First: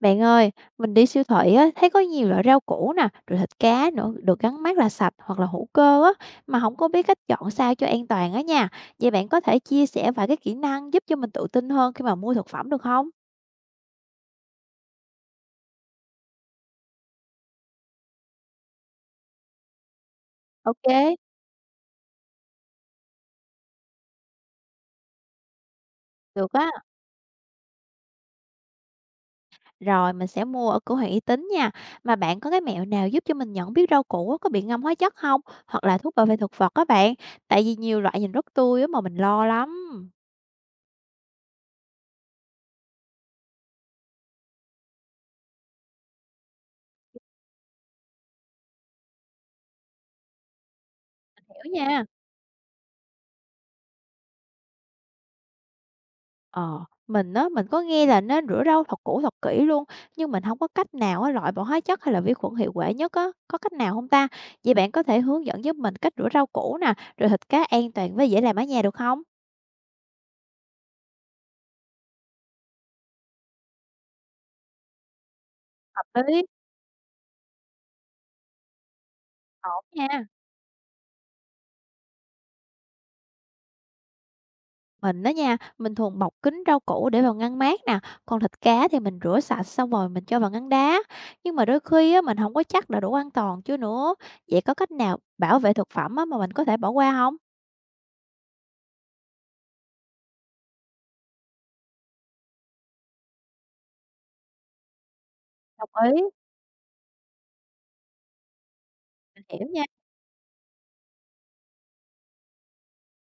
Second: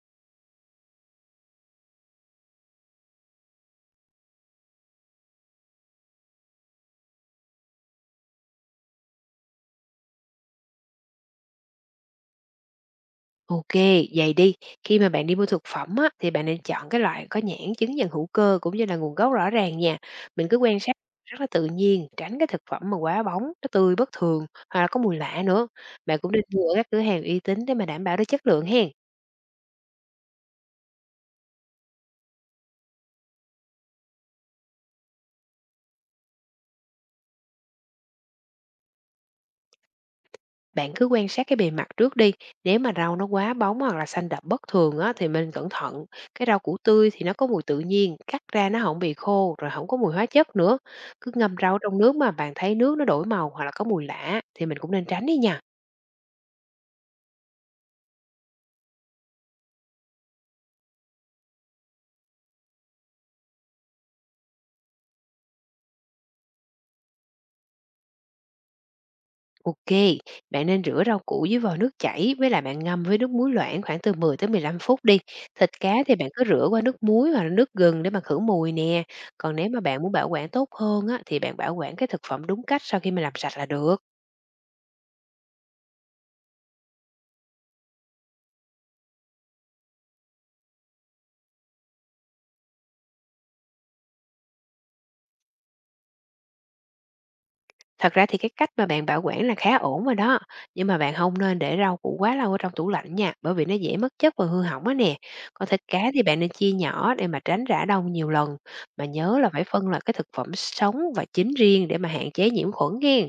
Bạn ơi, mình đi siêu thị á, thấy có nhiều loại rau củ nè, rồi thịt cá nữa, được gắn mác là sạch hoặc là hữu cơ á, mà không có biết cách chọn sao cho an toàn á nha. Vậy bạn có thể chia sẻ vài cái kỹ năng giúp cho mình tự tin hơn khi mà mua thực phẩm được không? OK, vậy đi, khi mà bạn đi mua thực phẩm á, thì bạn nên chọn cái loại có nhãn chứng nhận hữu cơ cũng như là nguồn gốc rõ ràng nha. Mình cứ quan sát Ok, rất là tự nhiên, tránh cái thực phẩm mà quá bóng, nó tươi bất thường hoặc là có mùi lạ nữa. Bạn cũng nên được mua á. ở các cửa hàng uy tín để mà đảm bảo được chất lượng hen. Rồi mình sẽ mua ở cửa hàng uy tín nha. Mà bạn có cái mẹo nào giúp cho mình nhận biết rau củ á, có bị ngâm hóa chất không? Hoặc là thuốc bảo vệ thực vật á bạn. Tại vì nhiều loại nhìn rất tươi á mà mình lo lắm. Bạn cứ quan sát cái bề mặt trước đi, nếu mà rau nó quá bóng hoặc là xanh đậm bất thường á, thì mình cẩn thận. Cái rau củ tươi thì nó có mùi tự nhiên, cắt ra nó không bị khô, rồi không có mùi hóa chất nữa. Cứ ngâm Hiểu rau trong nha. nước mà bạn thấy nước nó đổi màu hoặc là có mùi lạ thì mình cũng nên tránh đi nha. Ờ, mình á, mình có nghe là nên rửa rau thật cũ thật kỹ luôn, nhưng mình không có cách nào á loại bỏ hóa chất hay là vi khuẩn hiệu quả nhất á, có cách nào không ta? Vậy bạn có thể hướng dẫn giúp mình cách rửa rau củ nè, rồi thịt cá an toàn với dễ làm ở nhà được không? Ok, bạn nên rửa rau củ với vòi nước chảy với lại bạn ngâm với nước muối loãng khoảng từ 10 tới 15 phút đi. Thịt cá thì Hợp bạn lý, cứ rửa qua nước muối hoặc là nước gừng để mà khử mùi nè. Còn nếu mà ổn bạn muốn nha. bảo quản tốt hơn á, thì bạn bảo quản cái thực phẩm đúng cách sau khi mà làm sạch là được. Mình á nha, mình thường bọc kín rau củ để vào ngăn mát nè, còn thịt cá thì mình rửa sạch xong rồi mình cho vào ngăn đá. Nhưng mà đôi khi á, mình không có chắc là đủ an toàn chưa nữa, vậy có cách nào bảo vệ thực phẩm á mà mình có thể bỏ qua không? Thật ra thì cái cách mà bạn bảo quản là khá ổn rồi đó, nhưng mà bạn không nên để rau củ quá lâu ở trong tủ lạnh nha, bởi vì nó dễ mất chất và hư hỏng á nè. Còn thịt Đồng cá ý, thì bạn nên chia nhỏ để mà tránh rã đông nhiều lần, mà nhớ mình là phải hiểu nha. phân loại cái thực phẩm sống và chín riêng để mà hạn chế nhiễm khuẩn nha.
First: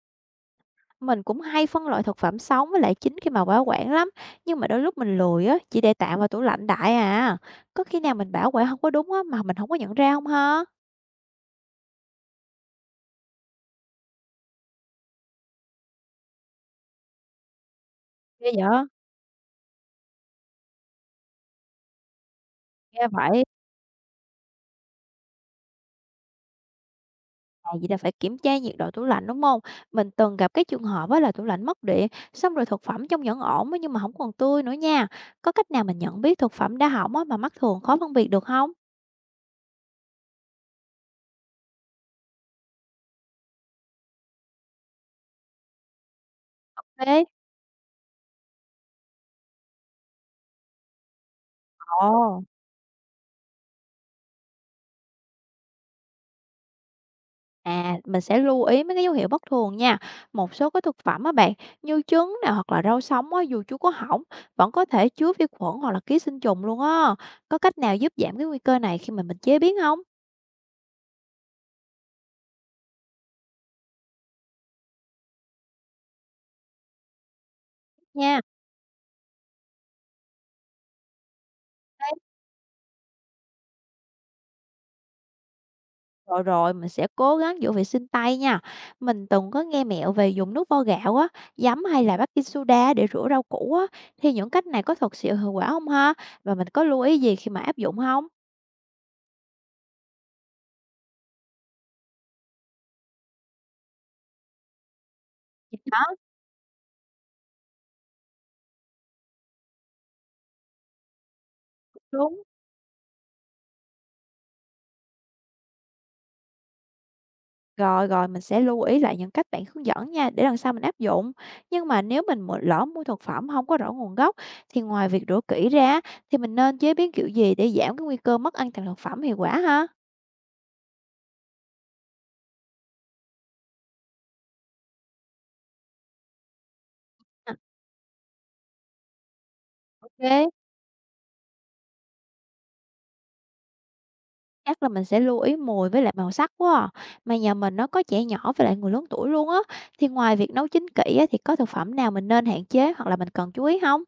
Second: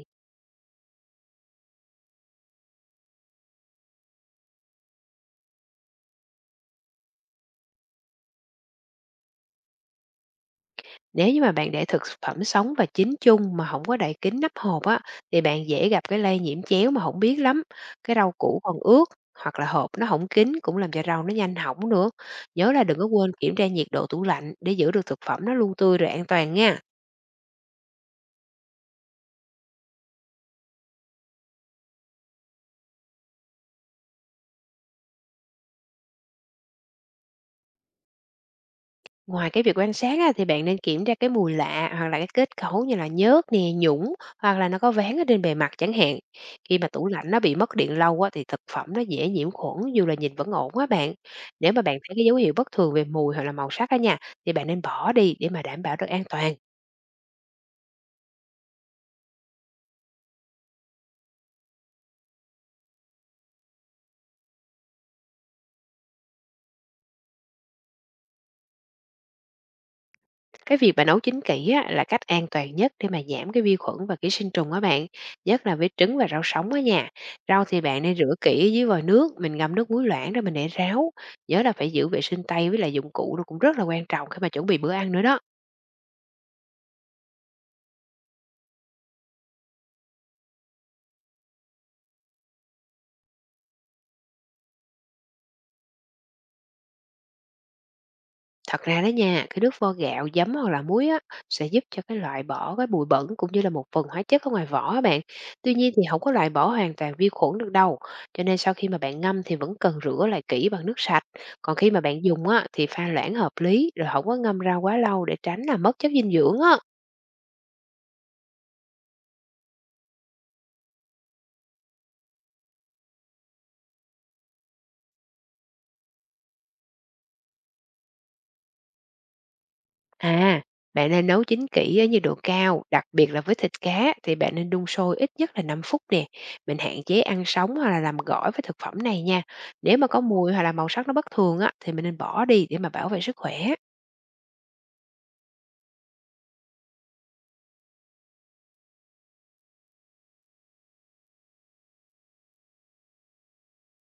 Mình cũng hay phân loại thực phẩm sống với lại chín khi mà bảo quản lắm, nhưng mà đôi lúc mình lười á, chỉ để tạm vào tủ lạnh đại à. Có khi nào mình bảo quản không có đúng á mà mình không có nhận ra không ha? Nếu như mà bạn để thực phẩm sống và chín chung mà không có đậy kín nắp hộp á, thì bạn dễ gặp cái lây nhiễm chéo mà không biết lắm. Cái rau Ghê củ vậy? còn ướt hoặc là hộp nó hổng kín cũng làm cho rau nó nhanh hỏng nữa. Nhớ là đừng có Ra quên vậy, kiểm tra nhiệt độ tủ lạnh để giữ được thực phẩm nó luôn tươi rồi an toàn nha. à, vậy là phải kiểm tra nhiệt độ tủ lạnh, đúng không? Mình từng gặp cái trường hợp á là tủ lạnh mất điện, xong rồi thực phẩm trong vẫn ổn á nhưng mà không còn tươi nữa nha. Có cách nào mình nhận biết thực phẩm đã hỏng á mà mắt thường khó phân biệt được không? Ngoài cái việc quan sát á, thì bạn nên kiểm tra cái mùi lạ hoặc là cái kết cấu như là nhớt nè, nhũng hoặc là nó có ván ở trên bề mặt chẳng hạn. Khi mà tủ Thế lạnh nó bị mất điện lâu á, thì thực phẩm nó dễ nhiễm khuẩn dù là nhìn vẫn ổn á bạn. Nếu mà bạn thấy cái dấu ồ! hiệu bất thường về mùi hoặc là màu sắc á nha, thì bạn nên bỏ đi để mà đảm bảo được an toàn. À, mình sẽ lưu ý mấy cái dấu hiệu bất thường nha. Một số cái thực phẩm á bạn, như trứng nè hoặc là rau sống á, dù chưa có hỏng, vẫn có thể chứa vi khuẩn hoặc là ký sinh trùng luôn á. Có cách nào giúp giảm cái nguy cơ này khi mà mình chế biến không? Cái việc mà nấu chín kỹ á, là cách an toàn nhất để mà giảm cái vi khuẩn và ký sinh trùng á bạn, nhất là với trứng và rau sống á nha. Rau thì bạn nên rửa Nha. kỹ dưới vòi nước, mình ngâm nước muối loãng rồi mình để ráo. Nhớ là phải giữ vệ sinh tay với lại dụng cụ nó cũng rất là quan trọng khi mà chuẩn bị bữa ăn nữa đó. Rồi rồi, mình sẽ cố gắng giữ vệ sinh tay nha. Mình từng có nghe mẹo về dùng nước vo gạo á, giấm hay là baking soda để rửa rau củ á. Thì những cách này có thật sự hiệu quả không ha? Và mình có lưu ý gì khi mà áp dụng không? Thật ra đó nha, cái nước vo gạo, giấm hoặc là muối á, sẽ giúp cho cái loại bỏ cái bụi bẩn cũng như là một phần hóa chất ở ngoài vỏ á bạn. Tuy nhiên Đó, thì không có loại bỏ hoàn toàn vi khuẩn được đâu. Cho nên sau khi mà bạn ngâm thì vẫn cần rửa lại kỹ bằng nước sạch. Còn khi mà bạn đúng. dùng á, thì pha loãng hợp lý rồi không có ngâm ra quá lâu để tránh là mất chất dinh dưỡng á. Rồi, mình sẽ lưu ý lại những cách bạn hướng dẫn nha, để lần sau mình áp dụng. Nhưng mà nếu mình lỡ mua thực phẩm không có rõ nguồn gốc, thì ngoài việc rửa kỹ ra thì mình nên chế biến kiểu gì để giảm cái nguy cơ mất an toàn thực phẩm hiệu quả ha? À, bạn nên nấu chín kỹ ở nhiệt độ cao, đặc biệt là với thịt cá thì bạn nên đun sôi ít nhất là 5 phút nè. Mình hạn chế ăn À. sống hoặc là làm gỏi với thực phẩm này nha. Nếu Ô, mà có mùi hoặc là màu sắc nó bất thường á thì mình nên bỏ đi để mà bảo vệ sức khỏe. chắc là mình sẽ lưu ý mùi với lại màu sắc quá à. Mà nhà mình nó có trẻ nhỏ với lại người lớn tuổi luôn á, thì ngoài việc nấu chín kỹ á, thì có thực phẩm nào mình nên hạn chế hoặc là mình cần chú ý không?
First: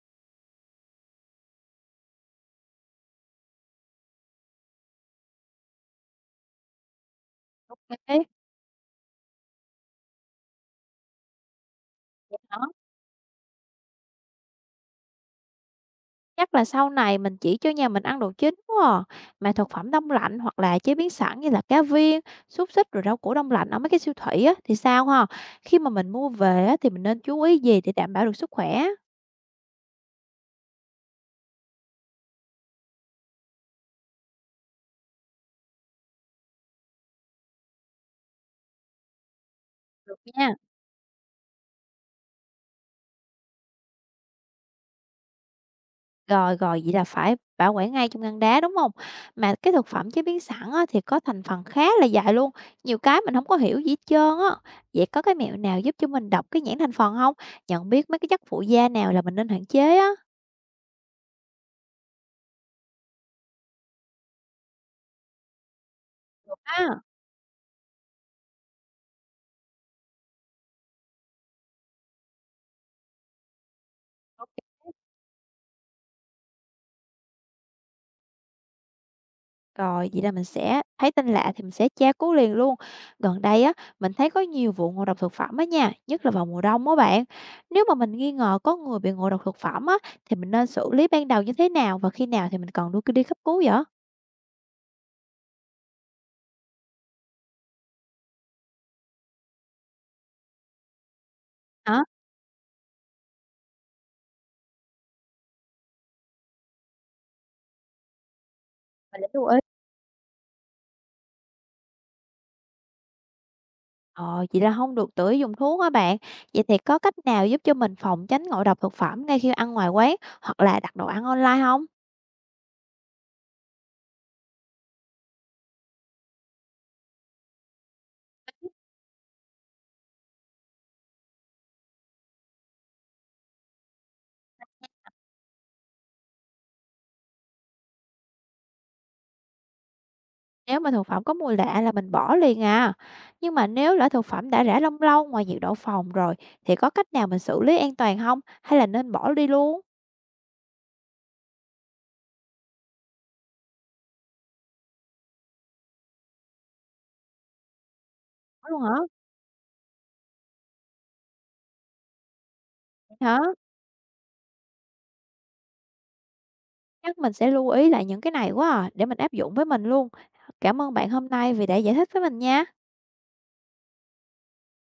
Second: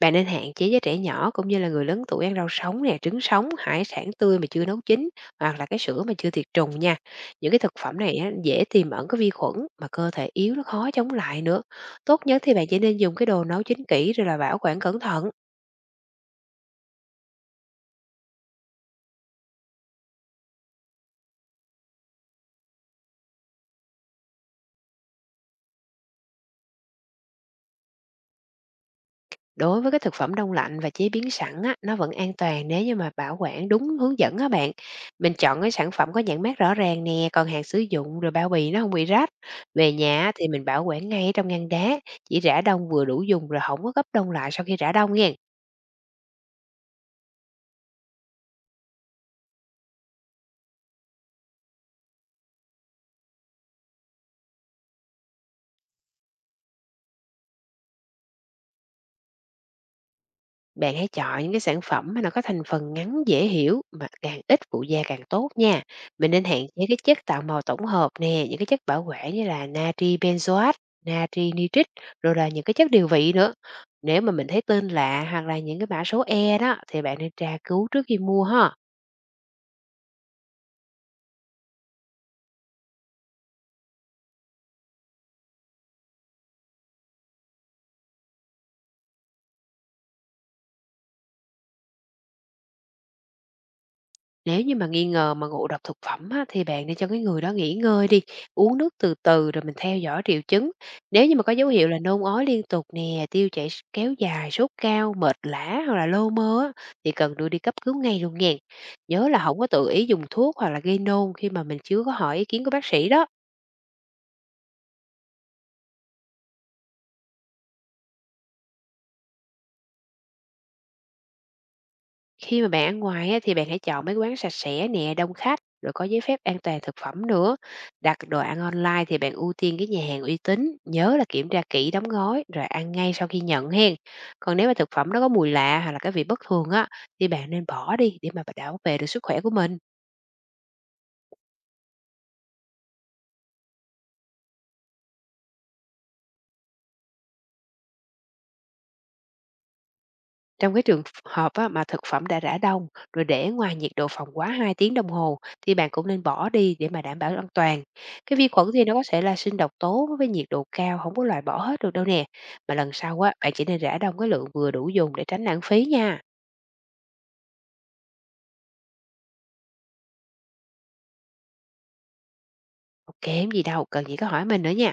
Bạn nên hạn chế với trẻ nhỏ cũng như là người lớn tuổi ăn rau sống nè, trứng sống, hải sản tươi mà chưa nấu chín hoặc là cái sữa mà chưa tiệt trùng nha. Những cái thực phẩm này Ê. á, dễ tiềm ẩn cái vi khuẩn mà cơ thể yếu nó khó chống lại nữa. Tốt nhất thì bạn chỉ nên dùng cái đồ nấu chín kỹ rồi là bảo quản cẩn thận. Chắc là sau này mình chỉ cho nhà mình ăn đồ chín quá à. Mà thực phẩm đông lạnh hoặc là chế biến sẵn như là cá viên, xúc xích rồi rau củ đông lạnh ở mấy cái siêu thị á thì sao ha? Khi mà mình mua về á thì mình nên chú ý gì để đảm bảo được sức khỏe? Đối với cái thực phẩm đông lạnh và chế biến sẵn á, nó vẫn an toàn nếu như mà bảo quản đúng hướng dẫn á bạn. Mình chọn cái sản phẩm có nhãn mác rõ ràng nè, còn hàng sử dụng rồi bao bì nó không bị rách. Về Được nhà á thì nha. mình bảo quản ngay trong ngăn đá, chỉ rã đông vừa đủ dùng rồi không có gấp đông lại sau khi rã đông nha. Rồi rồi, vậy là phải bảo quản ngay trong ngăn đá đúng không? Mà cái thực phẩm chế biến sẵn á thì có thành phần khá là dài luôn, nhiều cái mình không có hiểu gì hết trơn á. Vậy có cái mẹo nào giúp cho mình đọc cái nhãn thành phần không? Nhận biết mấy cái chất phụ gia nào là mình nên hạn chế á? Bạn hãy chọn những cái sản phẩm mà nó có thành phần ngắn dễ hiểu mà càng ít phụ gia càng tốt nha. Mình nên hạn chế cái À. chất tạo màu tổng hợp nè, những cái chất bảo quản như là natri benzoate, natri nitrit, rồi là những cái chất điều vị nữa. Nếu mà mình thấy tên lạ hoặc là những cái mã số E đó thì bạn nên tra cứu trước khi mua ha. Rồi, vậy là mình sẽ thấy tin lạ thì mình sẽ tra cứu liền luôn. Gần đây á, mình thấy có nhiều vụ ngộ độc thực phẩm á nha, nhất là vào mùa đông á bạn. Nếu mà mình nghi ngờ có người bị ngộ độc thực phẩm á, thì mình nên xử lý ban đầu như thế nào và khi nào thì mình cần đưa đi cấp cứu vậy? Nếu như mà nghi ngờ mà ngộ độc thực phẩm á, thì bạn nên cho cái người đó nghỉ ngơi đi, uống nước từ từ rồi mình theo dõi triệu chứng. Nếu như mà có dấu hiệu là Hả? nôn ói liên tục nè, kéo dài, sốt cao, mệt lả hoặc là lô mơ á, thì cần đưa đi cấp cứu ngay luôn nha. Mình Nhớ nên là lưu ý. không có tự ý dùng thuốc hoặc là gây nôn khi mà mình chưa có hỏi ý kiến của bác sĩ đó. Ờ, vậy là không được tự ý dùng thuốc á bạn. Vậy thì có cách nào giúp cho mình phòng tránh ngộ độc thực phẩm ngay khi ăn ngoài quán hoặc là đặt đồ ăn online không? Khi mà bạn ăn ngoài á, thì bạn hãy chọn mấy quán sạch sẽ nè, đông khách, rồi có giấy phép an toàn thực phẩm nữa. Đặt đồ ăn online thì bạn ưu tiên cái nhà hàng uy tín, nhớ là kiểm tra kỹ đóng gói rồi ăn ngay sau khi nhận hen. Còn nếu mà thực phẩm nó có mùi lạ hoặc là cái vị bất thường á thì bạn nên bỏ đi để mà bảo vệ được sức khỏe của mình. Nếu mà thực phẩm có mùi lạ là mình bỏ liền à. Nhưng mà nếu lỡ thực phẩm đã rã lông lâu ngoài nhiệt độ phòng rồi thì có cách nào mình xử lý an toàn không? Hay là nên bỏ đi luôn? Trong cái trường hợp á, mà thực phẩm đã rã đông, rồi để ngoài nhiệt độ phòng quá 2 tiếng đồng hồ thì bạn cũng nên bỏ đi để mà đảm bảo an toàn. Cái vi khuẩn Bỏ luôn thì hả? nó có thể là sinh độc tố với nhiệt độ cao, không có loại bỏ hết được đâu nè. Mà lần sau á, Hả? bạn chỉ nên rã đông cái lượng vừa đủ dùng để tránh lãng phí nha. Chắc mình sẽ lưu ý lại những cái này quá à, để mình áp dụng với mình luôn. Cảm ơn bạn hôm nay vì đã giải thích với mình nha. Hông kém gì đâu, cần gì có hỏi mình nữa nha.